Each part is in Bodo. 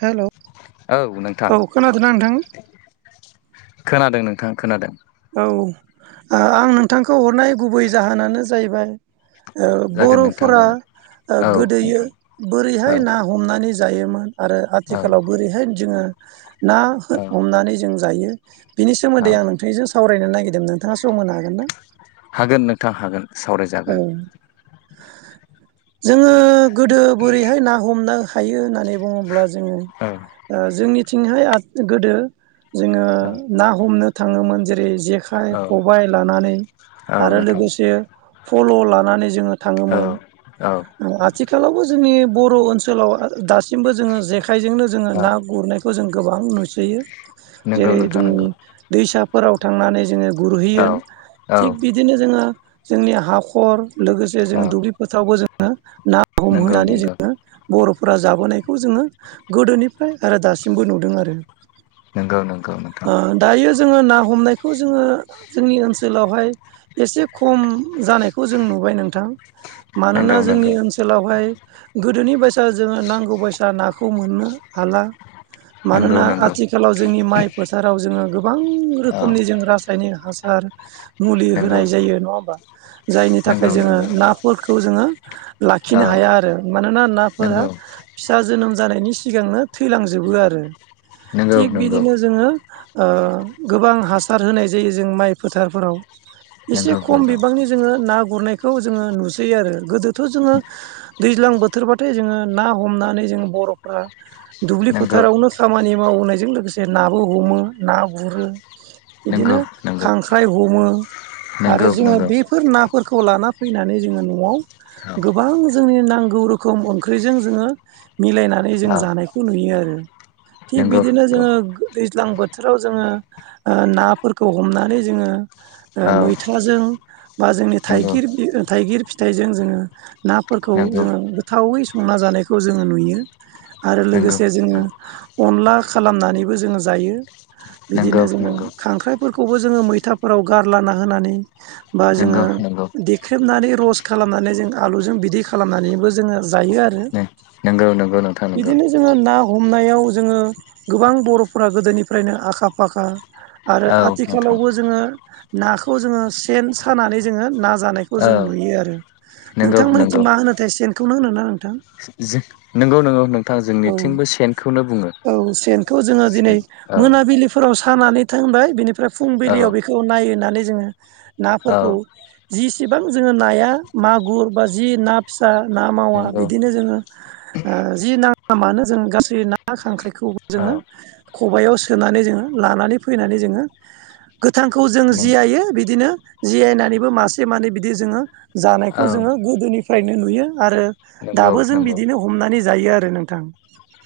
हेल' औ नोंथां । औ खोनादोंना नोंथां? ओं नोंथां खोनादों। औ आ-आं नोंथांखौ हरनाय गुबै जाहोनानो जाहैबाय ओ जागोन नोंथां गुरूफोरा जागोन ओ औ गोदोयो नोंथां औ बोरैहाय ना हमनानै जायोमोन। आरो औ आथिखालाव बोरैहाय जोङो ना हमनानै जों जायो, बिनि औ सोमोन्दै आं नोंथांजों सावरायनो नागिरदों नोंथाङा सम होनो हागोन ना? हागोन नोंथां हागोन औ सावरायजागोन। जोङो गोदो बोरैहाय ना हमनो हायो होननानै बुङोब्ला जोङो औ ओ जोंनिथिंहाय आद गोदो जोङो औ ना हमनो थाङोमोन जेरै जेखाइ, औ खबाइ लानानै औ आरो नोंथां लोगोसे फल' लानानै जोङो औ थाङोमोन। औ ओ आथिखालावबो जोंनि बर' ओनसोलाव ओ दासिमबो जोङो जेखाइजोंनो जोङो औ ना गुरनायखौ जों गोबां नुसि। यो नंगौ जेरै नोंथां जोंनि नंगौ दैसाफोराव थांनानै जोङो गुरहैयो। औ थिग औ बिदिनो जोङो जोंनि हाखर लोगोसे औ जोङो दुब्लि फोथारावबो जोङो ना नंगौ हमहोनानै नंगौ जोङो बर'फोरा जाबोनायखौ जोङो गोदोनिफ्राय आरो दासिमबो नुदों आरो। नंगौ नंगौ नोंथां ओ दायो जोङो ना हमनायखौ जोङो जोंनि ओनसोलावहाय एसे खम जानायखौ जों नुबाय नोंथां। नंगौ मानोना जोंनि नंगौ ओनसोलावहाय गोदोनि बायसा जोङो नांगौ बायसा नाखौ मोननो हाला। नंगौ मानोना नंगौ आथिखालाव जोंनि माइ फोथाराव जोङो गोबां औ रोखोमनि जों रासायनिक हासा र मुलि नंगौ होनाय जायो नङा होमबा। जायनि नंगौ थाखाय जोङो नंगौ नाफोरखौ जोङो औ लाखिनो हाया आरो मानोना नाफोरा नंगौ फिसा जोनोम जानायनि सिगांनो थैलांजोबो आरो नंगौ थिग नंगौ बिदिनो जोङो ओ गोबां हासार होनाय जायो जों माइ फोथारफोराव। एसे नंगौ नंगौ खम नंगौ बिबांनि जोङो ना गुरनायखौ जोङो नुसै आरो गोदो थ' जोङो दैज्लां बोथोरबाथाय जोङो ना हमनानै जों बर'फ्रा दुब्लि फोथारावनो खामानि मावनायजों लोगोसे नाबो हमो ना गुरो। नंगौ बिदिनो खांख्राइ हमो आरो नंगौ नंगौ जोङो बेफोर नाफोरखौ लाना फैनानै जोङो न'आव औ गोबां जोंनि नांगौ रोखोम ओंख्रिजों जोङो मिलायनानै जों औ जानायखौ नुयो आरो। थिग नंगौ बिदिनो नंगौ जोङो गो दैज्लां बोथोराव जोङो ओ नाफोरखौ हमनानै जोङो औ मैथाजों बा जोंनि नंगौ थाइगिर बि थाइगिर फिथाइजों जोङो नाफोरखौ नंगौ जोङो गोथावै संना जानायखौ जोङो नुयो। आरो नंगौ लोगोसे जोङो अनला खालामनानैबो जोङो जायो। नंगौ बिदिनो जोङो नंगौ खांख्राइफोरखौबो जोङो मैथाफोराव गारलाना होनानै बा नंगौ जोङो नंगौ देख्रेबनानै रस खालामनानै जों आलुजों बिदै खालामनानैबो जोङो जायो आरो। औ नोंगौ नोंथां। नंगौ बिदिनो जोङो ना हमनायाव जोङो गोबां बर'फोरा गोदोनिफ्रायनो आखा फाखा। आरो औ नोंथां आथिखालावबो जोङो नाखौ जोङो सेन सानानै जोङो ना जानायखौ औ जों नुयो आरो नंगौ नोंथांमोननिथिं नंगौ मा होनोथाय सेनखौनो होनोना? नोंथां नंगौ नंगौ नोंथां औ जोंनिथिंबो सेनखौनो बुङो औ सेनखौ जोङो दिनै सेन औ मोनाबिलिफोराव सानानै दोनबाय बेनिफ्राय औ फुंबिलियाव बेखौ नायनानै जोङो औ नाफोरखौ जिसिबां जोङो नाया मागुर बा ना फिसा ना मावा नंगौ बिदिनो जों जि नाङा मानो जों गासै ना खांख्राइखौबो औ जोङो खबायाव सोनानै जोङो लानानै फैनानै जोङो गोथांखौ जों नों जियायो बिदिनो जियायनानैबो मासे मानै बिदि जोङो जानायखौ औ जोङो‌ गोदोनिफ्रायनो नुयो आरो नंगौ दाबो जों बिदिनो हमनानै जायो आरो नोंथां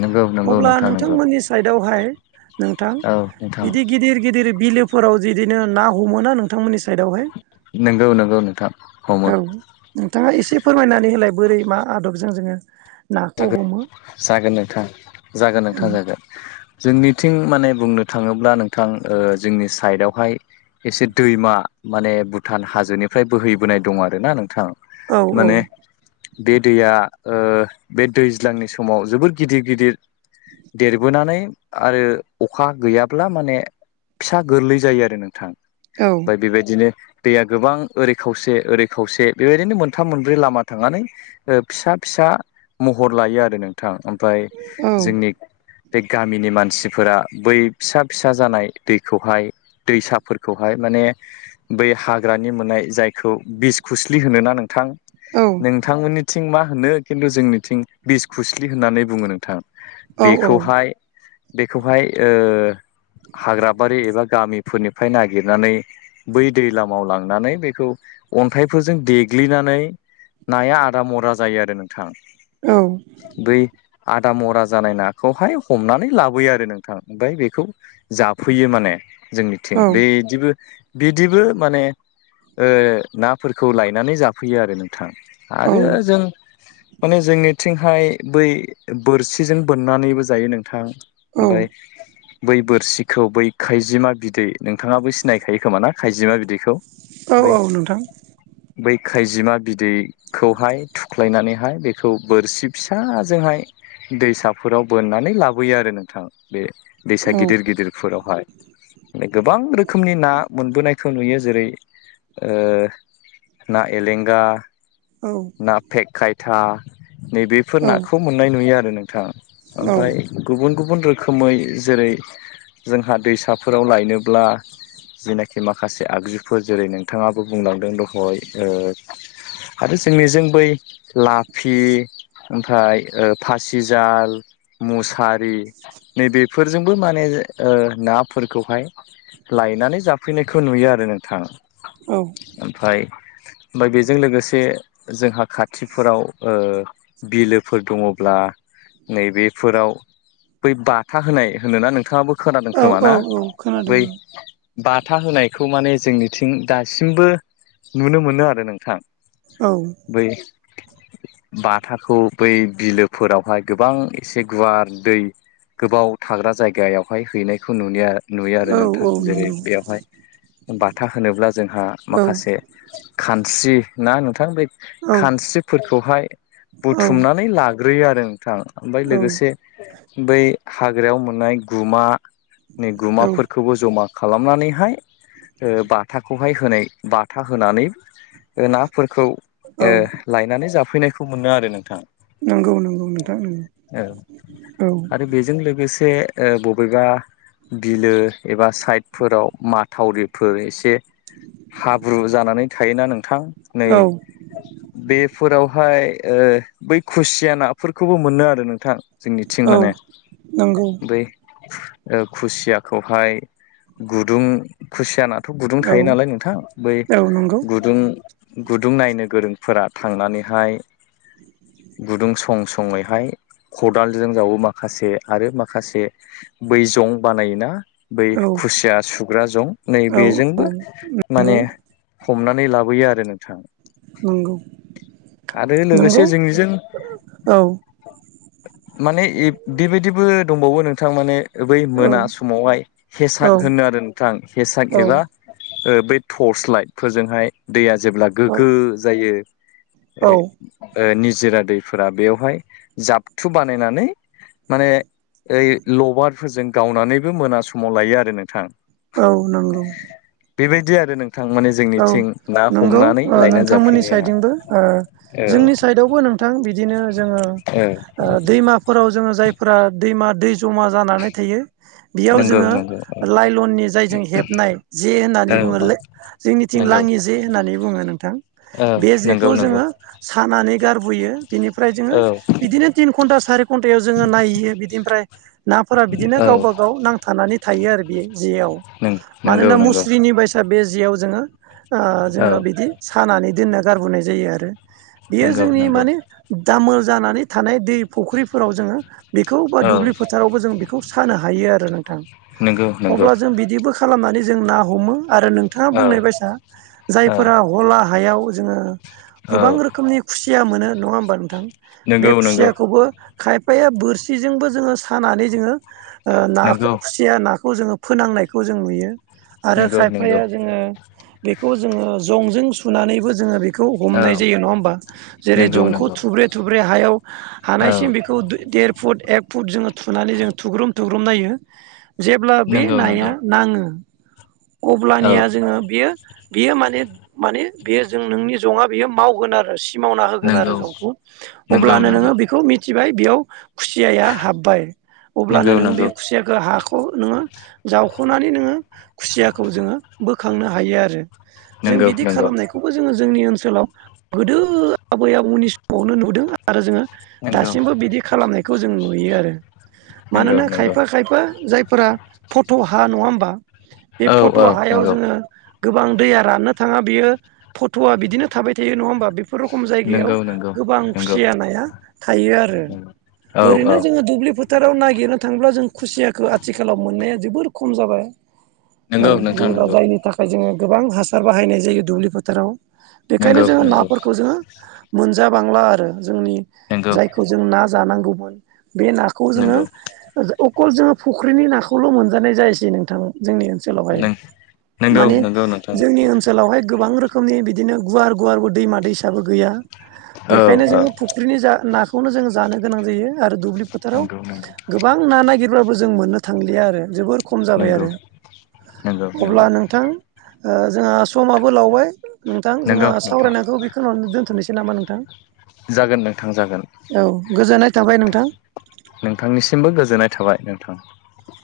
नोंगौ अब्ला नोंथांमोननि साइदआवहाय नोंथां औ नोंथां बिदि गिदिर गिदिर बिलो फोराव जिदिनो ना हमोना नोंथांमोननि साइडआवहाय नोंगौ नोंगौ नोंथां हमो औ नोंथाङा एसे फोरमायनानै होलाय बोरै मा आदबजों जोङो नाखौ जागोन हमो जागोन नोंथां जागोन औ नोंथां जागोन जोंनिथिं माने बुंनो थाङोब्ला नोंथां ओ जोंनि साइडआवहाय एसे दैमा माने भुटान हाजोनिफ्राय बोहैबोनाय दं आरो ना नोंथां औ औ माने बे दैया ओ बे दैज्लांनि समाव जोबोर गिदिर गिदिर देरबोनानै आरो अखा गैयाब्ला माने फिसा गोरलै जायो आरो नोंथां ओमफ्राय बेबायदिनो दैया गोबां ओरै खावसे ओरै खावसे बेबायदिनो मोनथाम मोनब्रै लामा थांनानै फिसा फिसा महर लायो आरो नोंथां ओमफ्राय औ जोंनि बे गामिनि मानसि फोरा बै फिसा फिसा जानाय दैखौहाय दैसाफोरखौहाय माने बै हाग्रानि मोननाय जायखौ बिसखुस्लि होनो ना नोंथां औ नोंथांमोननिथिं मा होनो खिन्थु जोंनिथिं बिस खुस्लि होननानै बुङो नोंथां बेखौहाय बेखौहाय ओ हाग्राबारि एबा गामि फोरनिफ्राय नागिरनानै बै दैलामाव लांनानै बेखौ अन्थाइफोरजों देग्लिना नै नाया आदा मरा जायो आरो नोंथां औ बै आदा मरा जानाय नाखौहाय हमनानै लाबोयो आरो नोंथां ओमफ्राय बेखौ जाफैयो माने जोंनिथिं बेदिबो बिदिबो माने ओ नाफोरखौ लायनानै जाफैयो आरो नों थां औ आरो जों माने जोंनिथिं हाय बै बोरसिजों बोननानैबो जायो नोंथां औ ओमफ्राय बै बोरसिखौ बै खैजिमा बिदै नोंथाङाबो सिनायखायो खोमा ना खाइजिमा बिदैखौ औ बै औ नोंथां बै खायजिमा बिदैखौहाय थुख्लायनानैहाय बेखौ बोरसिब फिसाजोंहाय दैसाफोराव बोननानै लाबोयो आरो नोंथां बे दैसा औ गिदिर गिदिरफोरावहाय गोबां रोखोमनि ना मोनबोनायखौ नुयो जेरै ओ ना एलेंगा औ ना फेक खायथा नैबेफोर औ नाखौ मोननाय नुयो आरो नों थां ओमफ्राय गुबुन गुबुन रोखोमै जेरै जोंहा दैसाफोराव लायनोब्ला जेनाखि माखासे आगजुफोर जेरै नोंथाङा बुंलांदों दहाय ओ आरो जोंनिजों बै लाफि ओमफ्राय ओ फासिजाल मुसारि नैबेफोरजोंबो माने ओ नाफोरखौहाय लायनानै जाफैनायखौ नुयो आरो नोंथां। औ ओमफ्राय ओमफ्राय बेजों लोगोसे जोंहा खाथिफोराव ओ बिलोफोर दङ'ब्ला नैबेफोराव बै बाथा होनाय होनोना नोंथाङाबो खोनादों खोमा औ ना? औ खोनादों बै बाथा होनायखौ माने जोंनिथिं दासिमबो नुनो मोनो आरो नोंथां। औ बै बाथ थाखौ बै बिलोफोरावहाय गोबां एसे गुवार दै गोबाव थाग्रा जायगायावहाय हैनायखौ नुनि नुयो आरो औ नोंथां। औ जेरै नंगौ बेयावहाय बाथा होनोब्ला जोंहा औ माखासे खानस्रि ना नोंथां बे औ खानस्रिफोरखौहाय बुथुमनानै लाग्रोयो आरो नोंथां। ओमफ्राय औ लोगोसे बै हाग्रायाव मोननाय गुमा नि औ गुमाफोरखौबो जमा खालामनानैहाय ओ बाथाखौहाय होनाय बाथा होनानै ओ नाफोरखौ ओ औ लायनानै जाफैनायखौ मोनो आरो नोंथां। नंगौ नंगौ नोंथां नंगौ औ आरो बेजों लोगोसे ओ बबेबा बिलो एबा साइडफोराव माथावरिफोर एसे हाब्रु जानानै थायोना नोंथां नै औ बेफोरावहाय ओ बै खुसिया नाफोरखौबो मोनो आरो नोंथां। जोंनिथिं औ माने नंगौ बै ओ खुसियाखौहाय गुदुं खुसिया ना थ' गुदुं औ थायो नालाय नोंथां बै औ नंगौ गुदुं गुदुं नायनो गोरों फोरा थांनानैहाय [inaudible] गुदुं सं-सङैहाय खदालजों जावो माखासे आरो माखासे बै जं बानायोना बै औ खुसिया सुग्रा जं नै औ बेजोंबो नंगौ माने हमनानै लाबोयो आरो नों नंगौ। आरो लोगोसे नंगौ जोंनिजों औ माने ए बेबायदिबो दंबावो नोंथां माने बै मोना औ समावहाय औ हेसाक होनो आरो नोंथां हेसाख औ एबा ओ बे टर्स लाइट फोरजोंहाय दैया जेब्ला औ गोग्गो जायो ए औ ओ नि जिरा दैफोरा बेवहाय जाबथु बानायनानै माने ओइ लबारफोरजों गावनानैबो मोना समाव लायो आरो नोंथां। औ नंगौ बेबायदि आरो नोंथां माने औ जोंनिथिं ना नंगौ हमनानै ओ लायनानै नोंथांमोननि जाफैनाया । साइडजोंबो ओ जोंनि साइदआवबो नोंथां बिदिनो जोङो औ ओ दैमाफोराव जोङो जायफोरा दैमा दै जमा जानानै थायो बेयाव नंगौ जोङो नंगौ लाइलननि जायजों हेबनाय जे औ होननानै बुङो औ जोंनिथिं नंगौ लाङि जे होननानै बुङो नोंथां। औ बे नंगौ जेखौ नंगौ जोङो साना नै गारबोयो बिनिफ्राय जोङो औ बिदिनो तिन घन्टा, सारि घन्टायाव जोङो नायहैयो बिदिनिफ्राय नाफोरा बिदिनो औ गावबा गाव नांथानानै थायो आरो बे जेयाव नंगौ मानोना नंगौ मुस्रिनि बायसा बे जेयाव जोङो ओ औ जोङो बिदि सानानै दोनना गारबोनाय जायो आरो। बियो नंगौ जोंनि नंगौ माने दामोल जानानै थानाय दै फुख्रिफोराव जोङो बेखौ बा औ दुब्लि फोथारावबो जों बेखौ सानो हायो आरो नोंथां। नंगौ नंगौ अब्ला जों बिदिबो खालामनानै जों ना हमो आरो नोंथाङा औ बुंनाय बायसा औ जायफोरा हला हायाव जोङो औ गोबां रोखोमनि खुसिया मोनो नङा होमबा नोंथां? बे नंगौ नंगौ खुसियाखौबो खायफाया बोरसिजोंबो जोङो सानानै जोङो ना नंगौ खुसिया नाखो खौ जोङो फोनांनायखौ जों नुयो। आरो नंगौ - खायफाया नंगौ। जोङो बेखौ जोङो जंजों सुनानैबो जोङो बेखौ खौ औ हमनाय जायो नङा होमबा जेरै नंगौ जंखौ नंगौ थुब्रे थुब्रे हायाव औ हानायसिम बेखौ देर फुट एक फुट जोङो थुनानै जोङो थुग्रोम - थुग्रोम नायो। जेब्ला बे नंगौ नाया नंगौ नाङो औ अब्लानिया जोङो बियो- बियो माने - माने बियो जों नोंनि जङा बियो मावगोन आरो। मावना होगोन नंगौ आरो जंखौ नंगौ नंगौ अब्लानो नोङो बेखौ मिथिबाय बेयाव खुसियाया हाबबाय अब्लानो नंगौ नोङो बे नंगौ खुसियाखौ हाखौ नोङो जावख'नानै नोङो खुसियाखौ जोङो बोखांनो हायो आरो जों नंगौ बिदि नंगौ खालामनायखौबो जोङो जोंनि ओनसोल ओनसोलाव गोदो आबै आबौनि समावनो नुदों आरो जोङो नंगौ दासिमबो बिदि खालामनायखौ जों नुयो आरो। नंगौ मानोना नंगौ खायफा - खायफा जायफोरा फट' हा नङा होमबा। बे औ फट' औ हायाव नंगौ जोङो गोबां दैया राननो थाङा बियो फट'आ बिदिनो थाबाय थायो नङा होमबा बेफोर रखम जायगायाव नंगौ नंगौ गोबां नंगौ खुसिया नाया थायो आरो। नंगौ औ औ ओरैनो जोङो दुब्लि फो फोथाराव नागिरनो थाङोब्ला जों खुसियाखौ आथिखालाव मोननाया जोबोर खम जाबाय औ नंगौ नोंथां जेनेबा नंगौ। जायनि थाखाय जोङो गोबां हासार बाहायनाय जायो दुब्लि फोथाराव बेखायनो नंगौ जोङो नंगौ नाफोरखौ जोङो मोनजा बांला आरो। जोंनि नंगौ जायखौ जों ना जानांगौमोन बे नाखौ जोङो नंगौ अखल जोङो फुख्रिनि नाखौल' मोनजानाय जायसै नोंथांमोन। जोंनि ओनसोलावहाय नंगौ माने नंगौ नोंथां जोंनि ओनसोलावहाय गोबां रोखोमनि बिदिनो गुवार गुवारबो दैमा दैसाबो गैया औ बेखायनो औ जोङो फुख्रिनि ना नाखौनो जोंङो जानो गोनां जायो आरो दुब्लि फोथाराव नंगौ नंगौ गोबां ना नागिरबाबो जो जों मोननो थांलिया आरो जोबोर खम जाबाय नंगौ आरो -नंगौ। अब्ला नंगौ नोंथां जोंहा समाबो लावबाय नोंथां जोंहा नंगौ नोंथां सावरायनायखौ बेखौनानो दोन्थ'नोसै नामा नोंथां। जागोन नोंथां जागोन औ गोजोननाय थाबाय नोंथां नोंथांनिसिमबो गोजोननाय था थां।